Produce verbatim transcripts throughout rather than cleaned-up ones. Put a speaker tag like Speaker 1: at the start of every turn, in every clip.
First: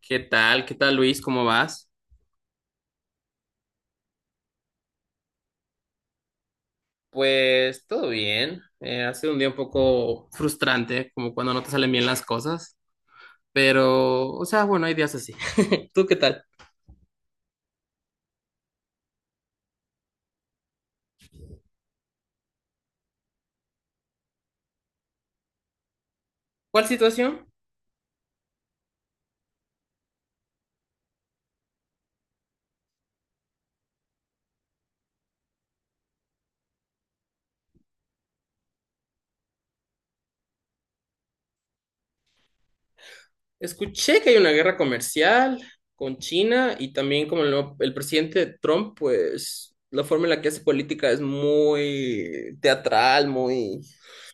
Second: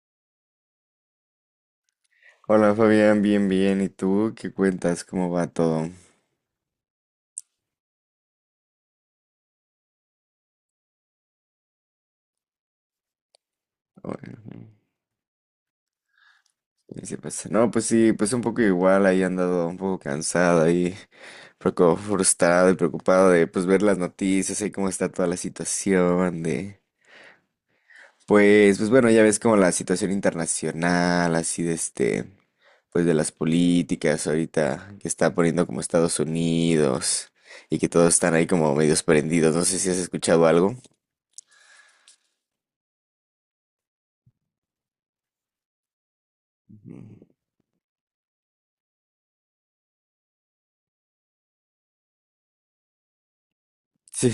Speaker 1: ¿Qué tal? ¿Qué tal, Luis? ¿Cómo vas?
Speaker 2: Hola Fabián, bien, bien. ¿Y tú qué cuentas? ¿Cómo va todo?
Speaker 1: Pues todo bien. Eh, ha sido un día un poco frustrante, como cuando no te salen bien las cosas. Pero, o sea,
Speaker 2: Bueno,
Speaker 1: bueno, hay días así. ¿Tú qué tal?
Speaker 2: ¿qué se pasa? No, pues sí, pues un poco igual, ahí he andado un poco cansada y poco frustrado y preocupado de pues ver las noticias y cómo está toda la situación de
Speaker 1: ¿Cuál situación?
Speaker 2: pues pues bueno, ya ves como la situación internacional, así de este pues de las políticas ahorita que está poniendo como Estados Unidos y que todos están ahí como medios prendidos. No sé si has escuchado algo.
Speaker 1: Escuché que hay una guerra comercial con China y
Speaker 2: Ujú.
Speaker 1: también como el, nuevo- el presidente Trump, pues la forma en la que hace política es muy teatral, muy...
Speaker 2: Sí.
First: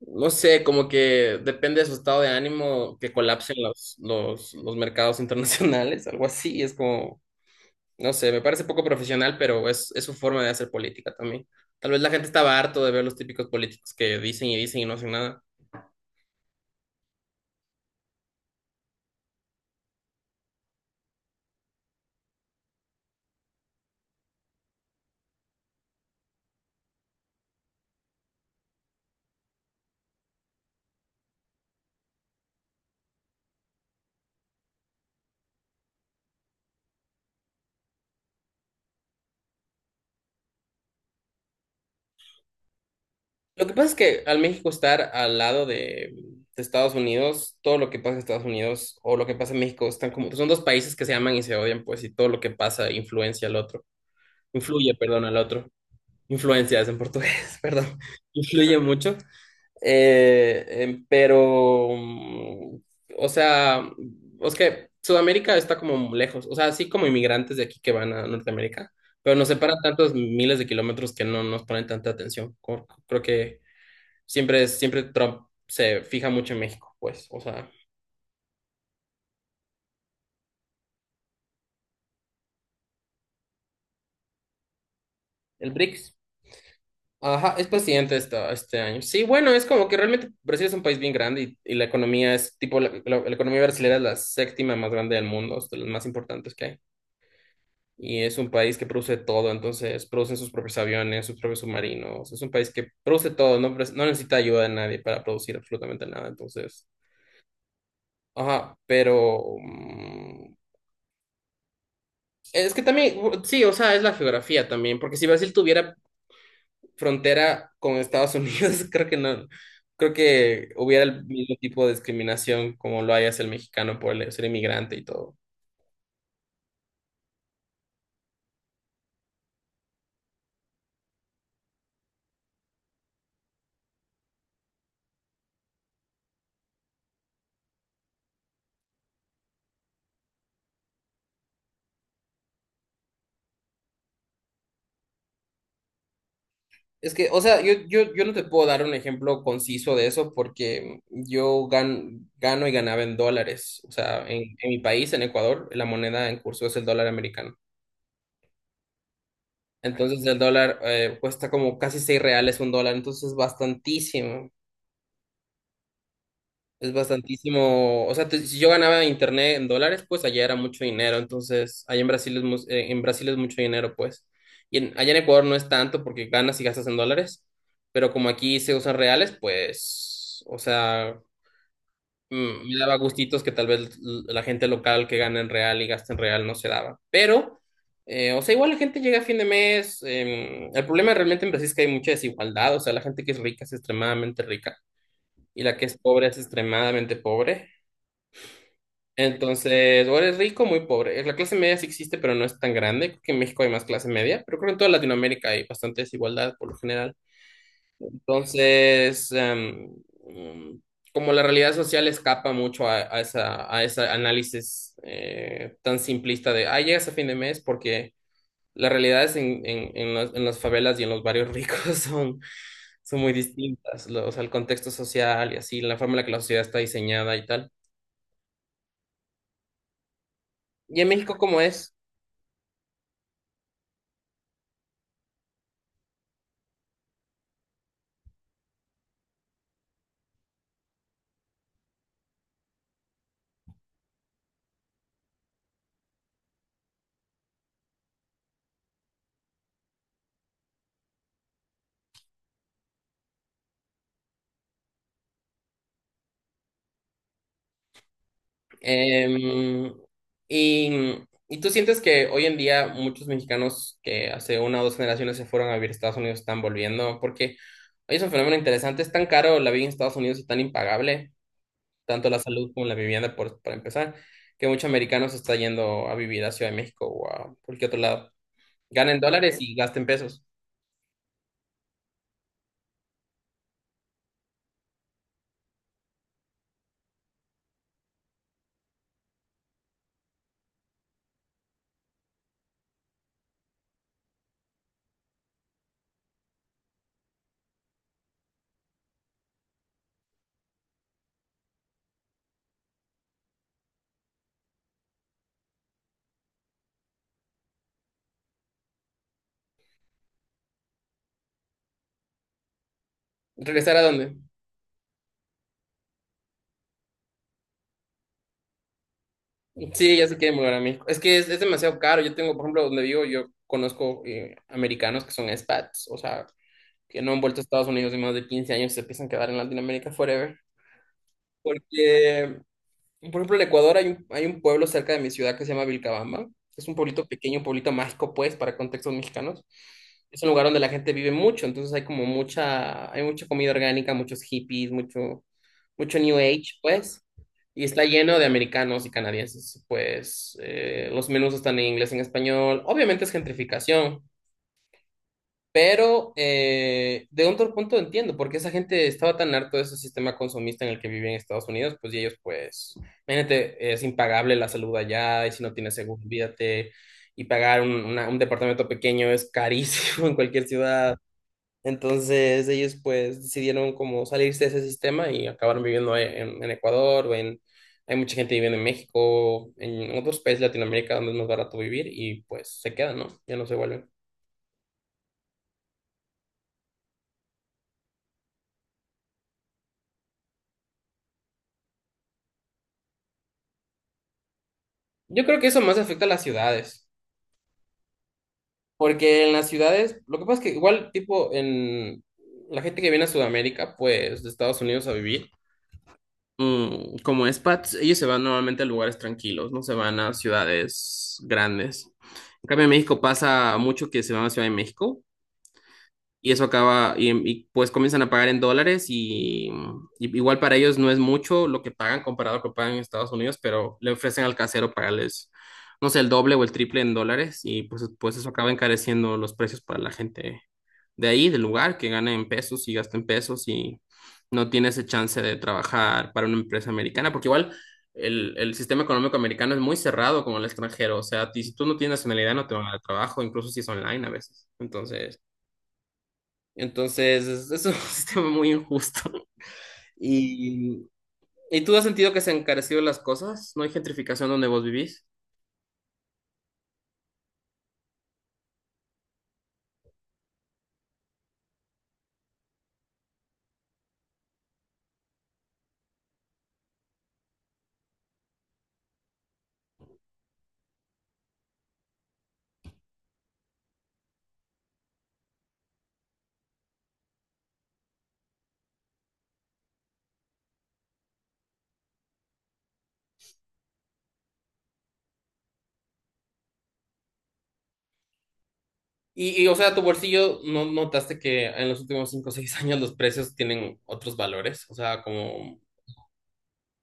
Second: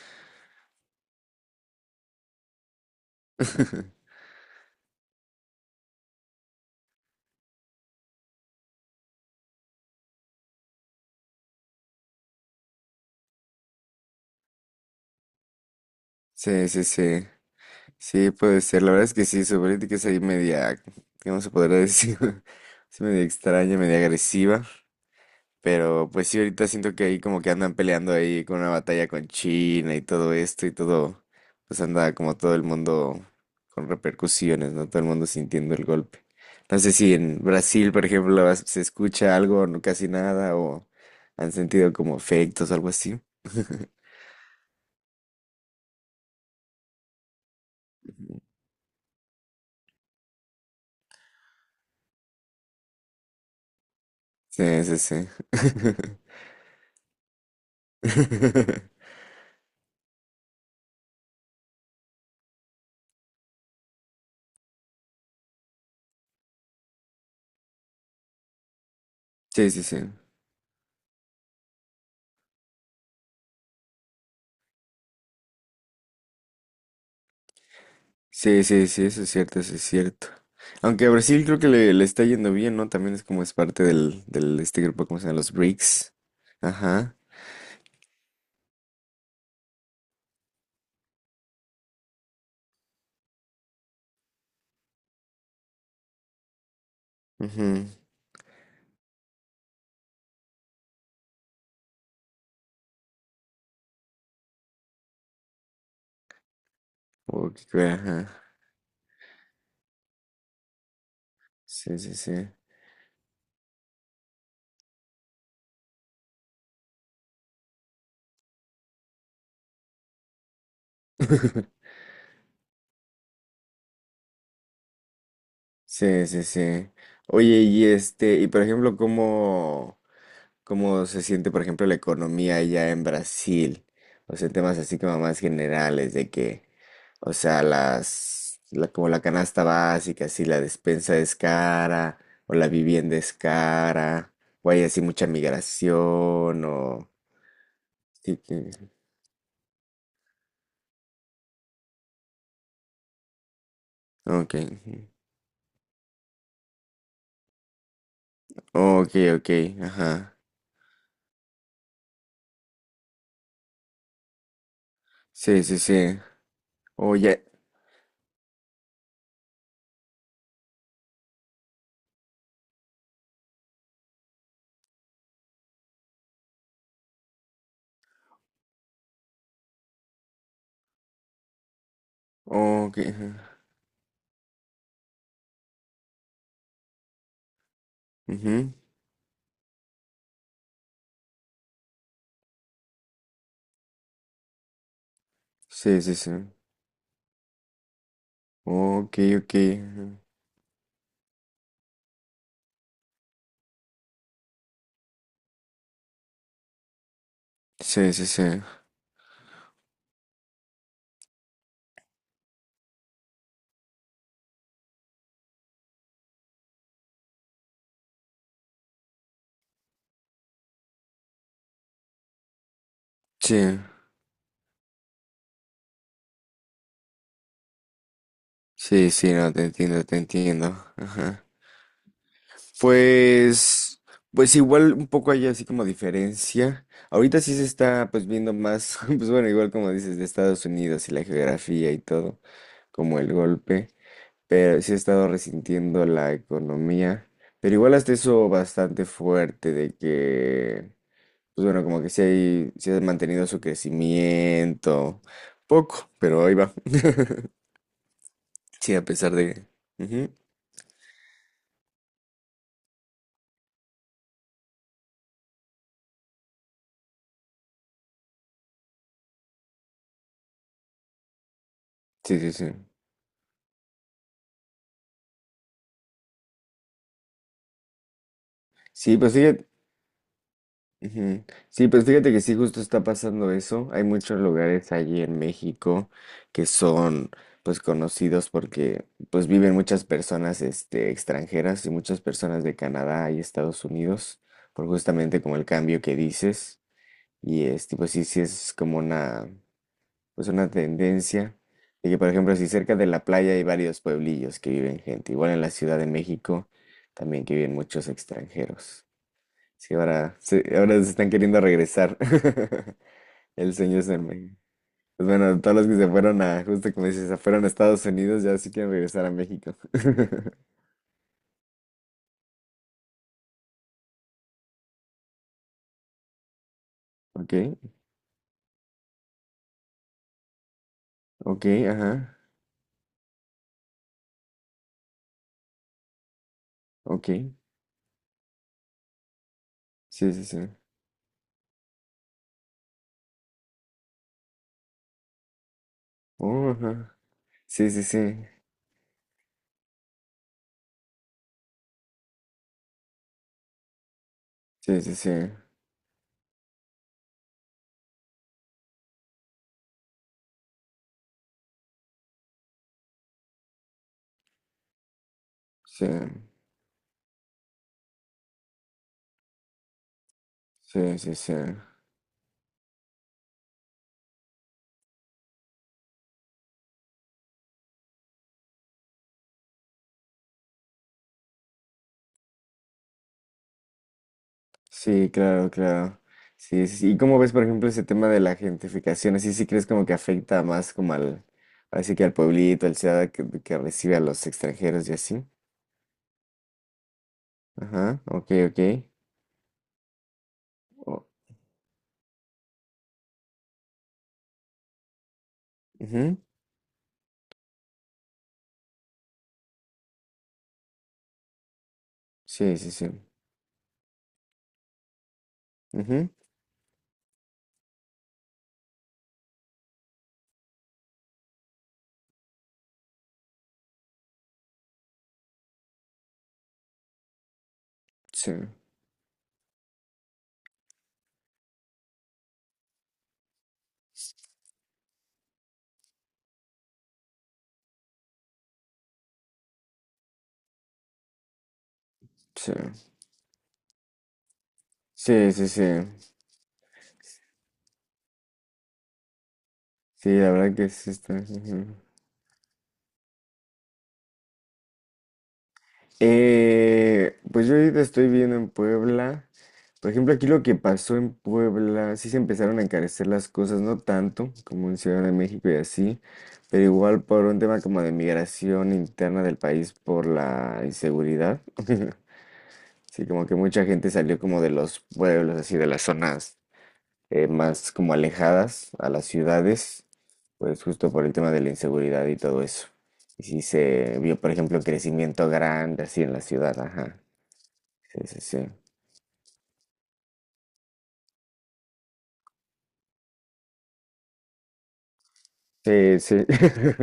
Speaker 1: No sé, como que depende de su estado de ánimo que colapsen los, los, los mercados internacionales, algo así. Es como, no sé, me parece poco profesional, pero es, es su forma de hacer política también. Tal vez la gente estaba harto de ver los típicos políticos que dicen y dicen y no hacen nada.
Speaker 2: Sí, sí, sí. Sí, puede ser. La verdad es que sí, su política es ahí media, ¿qué vamos a poder decir? Es media extraña, media agresiva. Pero pues sí, ahorita siento que ahí como que andan peleando ahí con una batalla con China y todo esto y todo. Pues anda como todo el mundo con repercusiones, ¿no? Todo el mundo sintiendo el golpe. No sé si en Brasil, por ejemplo, vas- se escucha algo, no casi nada, o han sentido como efectos o algo así.
Speaker 1: Lo que pasa es que al México estar al lado de, de Estados Unidos, todo lo que pasa en Estados Unidos o lo que pasa en México están como, son dos países que se aman y se odian, pues, y todo lo que pasa influencia al otro,
Speaker 2: Sí,
Speaker 1: influye,
Speaker 2: sí,
Speaker 1: perdón,
Speaker 2: sí.
Speaker 1: al otro. Influencias en portugués, perdón, influye mucho, eh, em, pero, mm, o sea, es que Sudamérica está como lejos, o sea, así como inmigrantes de aquí que van a Norteamérica, pero nos
Speaker 2: Sí,
Speaker 1: separan
Speaker 2: sí, sí.
Speaker 1: tantos miles de kilómetros que no nos ponen tanta atención. Co- Creo que siempre, siempre Trump se fija mucho en México, pues, o sea,
Speaker 2: Sí, sí, sí, eso es cierto, eso es cierto. Aunque a Brasil creo que le, le está yendo bien, ¿no? También es como es parte del, del este grupo, ¿cómo se llama? Los
Speaker 1: el
Speaker 2: BRICS.
Speaker 1: B R I C S.
Speaker 2: Ajá.
Speaker 1: Ajá, es presidente esta- este año. Sí, bueno, es como que realmente Brasil es un país bien grande y, y la economía es tipo, la, la- la economía brasileña es la séptima más grande del mundo, es de las más importantes que hay.
Speaker 2: Ujú.
Speaker 1: Y es un país que produce todo, entonces producen sus propios aviones, sus propios submarinos. Es un país que produce todo, no, pres- no necesita ayuda de nadie para producir absolutamente nada. Entonces,
Speaker 2: O que crea, ajá.
Speaker 1: ajá, pero mm,
Speaker 2: Sí, sí, sí.
Speaker 1: es que también, u- sí, o sea, es la geografía también, porque si Brasil tuviera frontera con Estados Unidos, creo que no, creo que hubiera el mismo tipo de discriminación como lo hay hacia el mexicano por el- ser inmigrante y todo.
Speaker 2: Sí, sí, sí. Oye, y este, y por ejemplo, ¿cómo? ¿Cómo se siente, por ejemplo, la economía allá en Brasil? O sea, temas así como más generales de que, o sea, las, la, como la canasta básica, si la despensa es cara o la vivienda es cara, o hay así mucha migración o...
Speaker 1: Es que, o sea, yo, yo, yo no
Speaker 2: Sí,
Speaker 1: te puedo
Speaker 2: que-
Speaker 1: dar un ejemplo conciso de eso porque yo gan- gano y ganaba en dólares. O sea, en,
Speaker 2: ok,
Speaker 1: en mi país,
Speaker 2: ujú.
Speaker 1: en Ecuador, la moneda en curso es el dólar americano.
Speaker 2: Ok, ok,
Speaker 1: Entonces
Speaker 2: ajá.
Speaker 1: el dólar eh, cuesta como casi seis reales un dólar, entonces es bastantísimo.
Speaker 2: Sí, sí, sí.
Speaker 1: Es
Speaker 2: Oye,
Speaker 1: bastantísimo, o sea, te- si yo ganaba internet en dólares, pues allá era mucho dinero, entonces allá en Brasil es, mu- eh, en Brasil es mucho dinero, pues. Y en- allá en Ecuador no es tanto porque ganas y gastas en dólares, pero como aquí se usan reales, pues, o sea, mm, me daba
Speaker 2: ok, ajá.
Speaker 1: gustitos que tal vez l- la gente local que gana en real y gasta en real no se daba. Pero, eh, o sea, igual
Speaker 2: Ujú.
Speaker 1: la gente llega a fin de mes, em, el problema realmente en Brasil es que hay mucha desigualdad, o sea, la gente que es rica es extremadamente rica y la que es
Speaker 2: Sí, sí,
Speaker 1: pobre
Speaker 2: sí.
Speaker 1: es extremadamente pobre.
Speaker 2: Ok, ok,
Speaker 1: Entonces, o
Speaker 2: ajá.
Speaker 1: eres rico o muy pobre. La clase media sí existe, pero no es tan grande. Creo que en México hay más clase media, pero creo que en toda Latinoamérica hay bastante desigualdad por lo general.
Speaker 2: Sí, sí, sí.
Speaker 1: Entonces, em, mm, como la realidad social escapa mucho a, a esa, a ese análisis eh, tan simplista de, ah, llegas a fin de mes porque las realidades en, en, en las, en las favelas y en los barrios ricos son, son muy
Speaker 2: Sí.
Speaker 1: distintas. Lo- o sea, el contexto social y así, la forma en la que la sociedad está diseñada y tal.
Speaker 2: Sí, sí, no, te entiendo, te entiendo.
Speaker 1: ¿Y en México
Speaker 2: Ajá.
Speaker 1: cómo es?
Speaker 2: Pues, pues igual un poco hay así como diferencia. Ahorita sí se está pues viendo más, pues bueno, igual como dices, de Estados Unidos y la geografía y todo, como el golpe, pero sí ha estado resintiendo la economía, pero igual hasta eso bastante fuerte de que, pues bueno, como que sí hay, sí ha mantenido su crecimiento, poco, pero ahí va. Sí, a pesar de...
Speaker 1: Em,
Speaker 2: Que... Ujú.
Speaker 1: y, y tú sientes que hoy en día muchos mexicanos que hace una o dos generaciones se fueron a vivir a Estados Unidos están volviendo, porque hoy es un fenómeno interesante, es tan caro la vida en Estados Unidos y tan impagable, tanto la
Speaker 2: Sí, sí,
Speaker 1: salud
Speaker 2: sí.
Speaker 1: como la vivienda, por, para empezar, que muchos americanos se está yendo a vivir a Ciudad de México o a cualquier otro lado.
Speaker 2: Sí,
Speaker 1: Ganen
Speaker 2: pues
Speaker 1: dólares
Speaker 2: fíjate,
Speaker 1: y gasten pesos.
Speaker 2: ujú. Sí, pues fíjate que sí, justo está pasando eso. Hay muchos lugares allí en México que son, pues, conocidos porque, pues, viven muchas personas, este, extranjeras y muchas personas de Canadá y Estados Unidos, por justamente como el cambio que dices. Y, este, pues, sí, sí es como una, pues, una tendencia. Y que, por ejemplo, si cerca de la playa hay varios pueblillos que viven gente, igual en la Ciudad de México también que viven muchos extranjeros. Sí, ahora, sí, ahora se están queriendo regresar. El
Speaker 1: ¿Regresar
Speaker 2: sueño
Speaker 1: a
Speaker 2: es
Speaker 1: dónde?
Speaker 2: en México. Pues bueno, todos los que se fueron a, justo como dices, se fueron a Estados Unidos, ya sí quieren regresar a México.
Speaker 1: Sí, ya se quieren volver a México. Es que es, es demasiado caro. Yo tengo, por ejemplo, donde vivo, yo conozco eh, americanos que son expats, o sea, que no han
Speaker 2: Ok,
Speaker 1: vuelto a Estados Unidos en más de quince años, se piensan quedar en Latinoamérica forever.
Speaker 2: ok, ajá,
Speaker 1: Porque, por ejemplo, en Ecuador hay un, hay un pueblo cerca de mi ciudad que se llama Vilcabamba. Es un pueblito
Speaker 2: ok.
Speaker 1: pequeño, un pueblito mágico, pues, para contextos mexicanos.
Speaker 2: Sí,
Speaker 1: Es
Speaker 2: sí,
Speaker 1: un
Speaker 2: sí.
Speaker 1: lugar donde la gente vive mucho, entonces hay como mucha, hay mucha comida orgánica, muchos hippies, mucho, mucho New Age,
Speaker 2: Oh, ajá.
Speaker 1: pues. Y
Speaker 2: Sí, sí,
Speaker 1: está
Speaker 2: sí.
Speaker 1: lleno de americanos y canadienses, pues eh, los menús están en inglés, en español. Obviamente es gentrificación,
Speaker 2: Sí, sí, sí.
Speaker 1: pero eh, de otro punto entiendo, porque esa gente estaba tan harto de ese sistema consumista en el que vive en Estados Unidos, pues y ellos pues, imagínate, es impagable la salud allá, y si no tienes
Speaker 2: Sí,
Speaker 1: seguro, olvídate, y pagar un, una- un departamento pequeño es carísimo en cualquier ciudad.
Speaker 2: sí, sí, sí.
Speaker 1: Entonces ellos pues decidieron como salirse de ese sistema y acabaron viviendo en, en Ecuador, o en, hay mucha gente viviendo en México, en otros países de Latinoamérica donde es más barato vivir y pues se quedan, ¿no? Ya no se vuelven.
Speaker 2: Sí, claro, claro. Sí, sí, sí. ¿Y cómo ves, por ejemplo, ese tema de la gentrificación? ¿Así sí crees como que afecta más como al, así que al pueblito, al ciudad que, que recibe a los extranjeros y
Speaker 1: Yo
Speaker 2: así?
Speaker 1: creo que eso más afecta a las ciudades,
Speaker 2: Ajá, ok, ok.
Speaker 1: porque en las ciudades, lo que pasa es que igual
Speaker 2: O-
Speaker 1: tipo en la gente que viene a Sudamérica, pues de Estados Unidos a vivir,
Speaker 2: ujú.
Speaker 1: mm, como expats, ellos se van normalmente a lugares tranquilos, no se van a ciudades grandes. En
Speaker 2: Sí,
Speaker 1: cambio, en
Speaker 2: sí, sí.
Speaker 1: México pasa mucho que se van a Ciudad de México.
Speaker 2: Ujú.
Speaker 1: Y eso acaba, y, y, pues comienzan a pagar en dólares y, y igual para ellos no es mucho lo que pagan comparado a lo que pagan en Estados Unidos, pero le ofrecen al casero pagarles, no sé, el doble o el triple en dólares y pues, pues eso
Speaker 2: Sí,
Speaker 1: acaba encareciendo los precios para la gente de ahí, del lugar, que gana en pesos y gasta en pesos y no tiene ese chance de trabajar para una empresa americana, porque igual el, el sistema económico americano es muy cerrado como el extranjero, o sea, ti- si tú no tienes nacionalidad no
Speaker 2: sí.
Speaker 1: te van a dar trabajo, incluso si es online a veces. Entonces...
Speaker 2: Sí, sí, sí.
Speaker 1: Entonces, es es un sistema muy injusto.
Speaker 2: Sí, la verdad que
Speaker 1: Y,
Speaker 2: sí está.
Speaker 1: ¿y
Speaker 2: Ujú.
Speaker 1: tú has sentido que se han encarecido las cosas? ¿No hay gentrificación donde vos vivís?
Speaker 2: Eh, pues yo ahorita estoy viendo en Puebla. Por ejemplo, aquí lo que pasó en Puebla, sí se empezaron a encarecer las cosas, no tanto como en Ciudad de México y así, pero igual por un tema como de migración interna del país por la inseguridad. Sí, como que mucha gente salió como de los pueblos, así de las zonas, eh, más como alejadas a las ciudades, pues justo por el tema de la inseguridad y todo eso. Y sí se vio, por ejemplo, crecimiento grande así en la ciudad, ajá. Sí, sí, sí.
Speaker 1: Y, y, o sea, tu bolsillo, ¿no notaste que en los últimos cinco o seis años los precios tienen otros valores? O sea, como,
Speaker 2: Sí, sí.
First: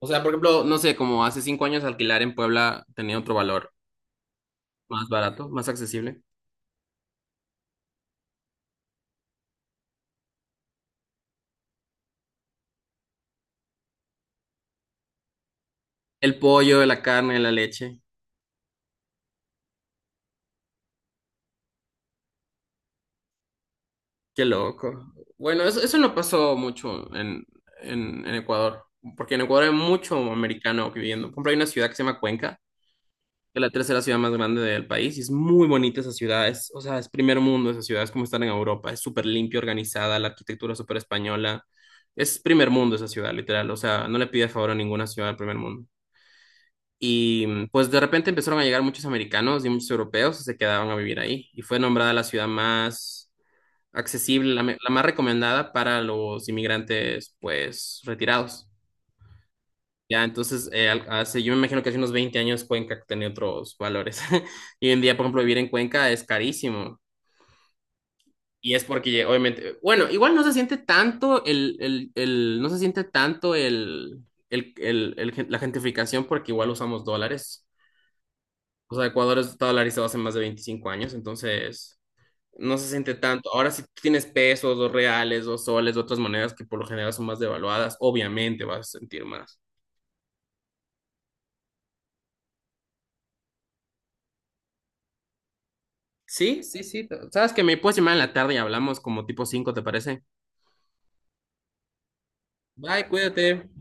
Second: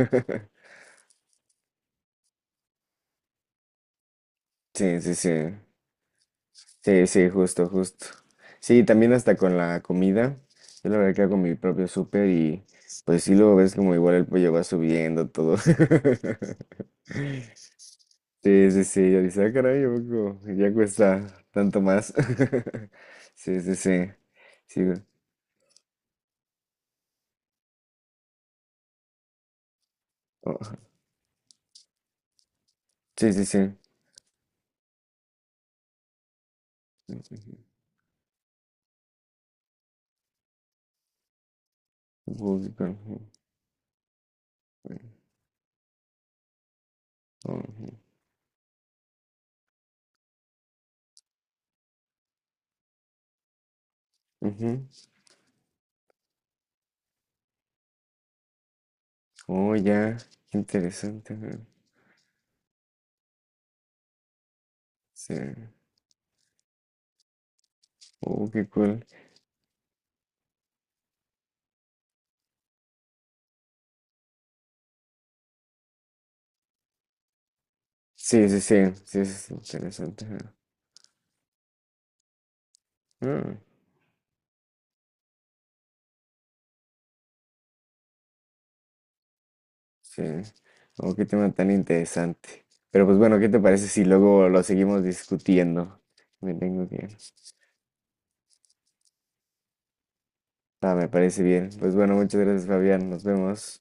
Speaker 1: o sea, por ejemplo, no sé, como hace cinco años alquilar en Puebla tenía otro valor,
Speaker 2: Sí,
Speaker 1: más
Speaker 2: sí, sí.
Speaker 1: barato, más accesible.
Speaker 2: Sí, sí, justo, justo. Sí, también hasta con la comida. Yo la verdad que hago mi propio súper y pues sí, luego ves como igual el pollo va subiendo todo.
Speaker 1: El pollo, la carne, la leche.
Speaker 2: Sí, sí, sí, yo dije, ah, caray, ¿a poco ya cuesta tanto más? Sí, sí, sí.
Speaker 1: Qué
Speaker 2: Sí, güey.
Speaker 1: loco. Bueno, eso, eso no pasó mucho en, en, en Ecuador, porque en Ecuador hay mucho
Speaker 2: Oh,
Speaker 1: americano viviendo. Por ejemplo, hay una ciudad que se llama Cuenca,
Speaker 2: sí, sí,
Speaker 1: que es la
Speaker 2: sí.
Speaker 1: tercera ciudad más grande del país, y es muy bonita esa ciudad. Es, o sea, es primer mundo esa ciudad, es como estar en Europa, es súper limpia, organizada, la arquitectura es súper española. Es
Speaker 2: Ujú,
Speaker 1: primer mundo esa
Speaker 2: ujú,
Speaker 1: ciudad, literal. O sea, no le pide favor a ninguna ciudad del primer mundo. Y mm,
Speaker 2: ujú,
Speaker 1: pues de repente empezaron a llegar muchos americanos y muchos europeos y se quedaban a vivir ahí. Y fue nombrada la ciudad más accesible, la, me-
Speaker 2: ujú.
Speaker 1: la más recomendada para los inmigrantes, pues, retirados.
Speaker 2: Oh, ya,
Speaker 1: Ya,
Speaker 2: qué
Speaker 1: entonces, eh, al-
Speaker 2: interesante,
Speaker 1: hace,
Speaker 2: ajá.
Speaker 1: yo me imagino que hace unos veinte años Cuenca tenía otros valores. Y hoy en día, por
Speaker 2: Sí.
Speaker 1: ejemplo, vivir en Cuenca es carísimo.
Speaker 2: Oh, qué
Speaker 1: Y es
Speaker 2: cool.
Speaker 1: porque, obviamente, bueno, igual no se siente tanto el, el, el- no se siente tanto el, el, el- el gen- la gentrificación porque igual usamos dólares.
Speaker 2: Sí, sí, sí,
Speaker 1: O sea,
Speaker 2: sí,
Speaker 1: Ecuador
Speaker 2: es
Speaker 1: es dolarizado hace
Speaker 2: interesante,
Speaker 1: más de
Speaker 2: ajá.
Speaker 1: veinticinco años, entonces no se siente tanto.
Speaker 2: Ah,
Speaker 1: Ahora si tú tienes pesos, dos reales, dos soles, otras monedas que por lo general son más devaluadas, obviamente vas a sentir más.
Speaker 2: sí. Oh, qué tema tan interesante. Pero pues bueno, ¿qué te parece si luego lo seguimos discutiendo? Me
Speaker 1: Sí, sí,
Speaker 2: tengo
Speaker 1: sí.
Speaker 2: que...
Speaker 1: Sabes que me puedes llamar en la tarde y hablamos como tipo cinco, ¿te parece?
Speaker 2: Ah, me parece bien. Pues bueno, muchas gracias,
Speaker 1: Bye,
Speaker 2: Fabián. Nos
Speaker 1: cuídate.
Speaker 2: vemos.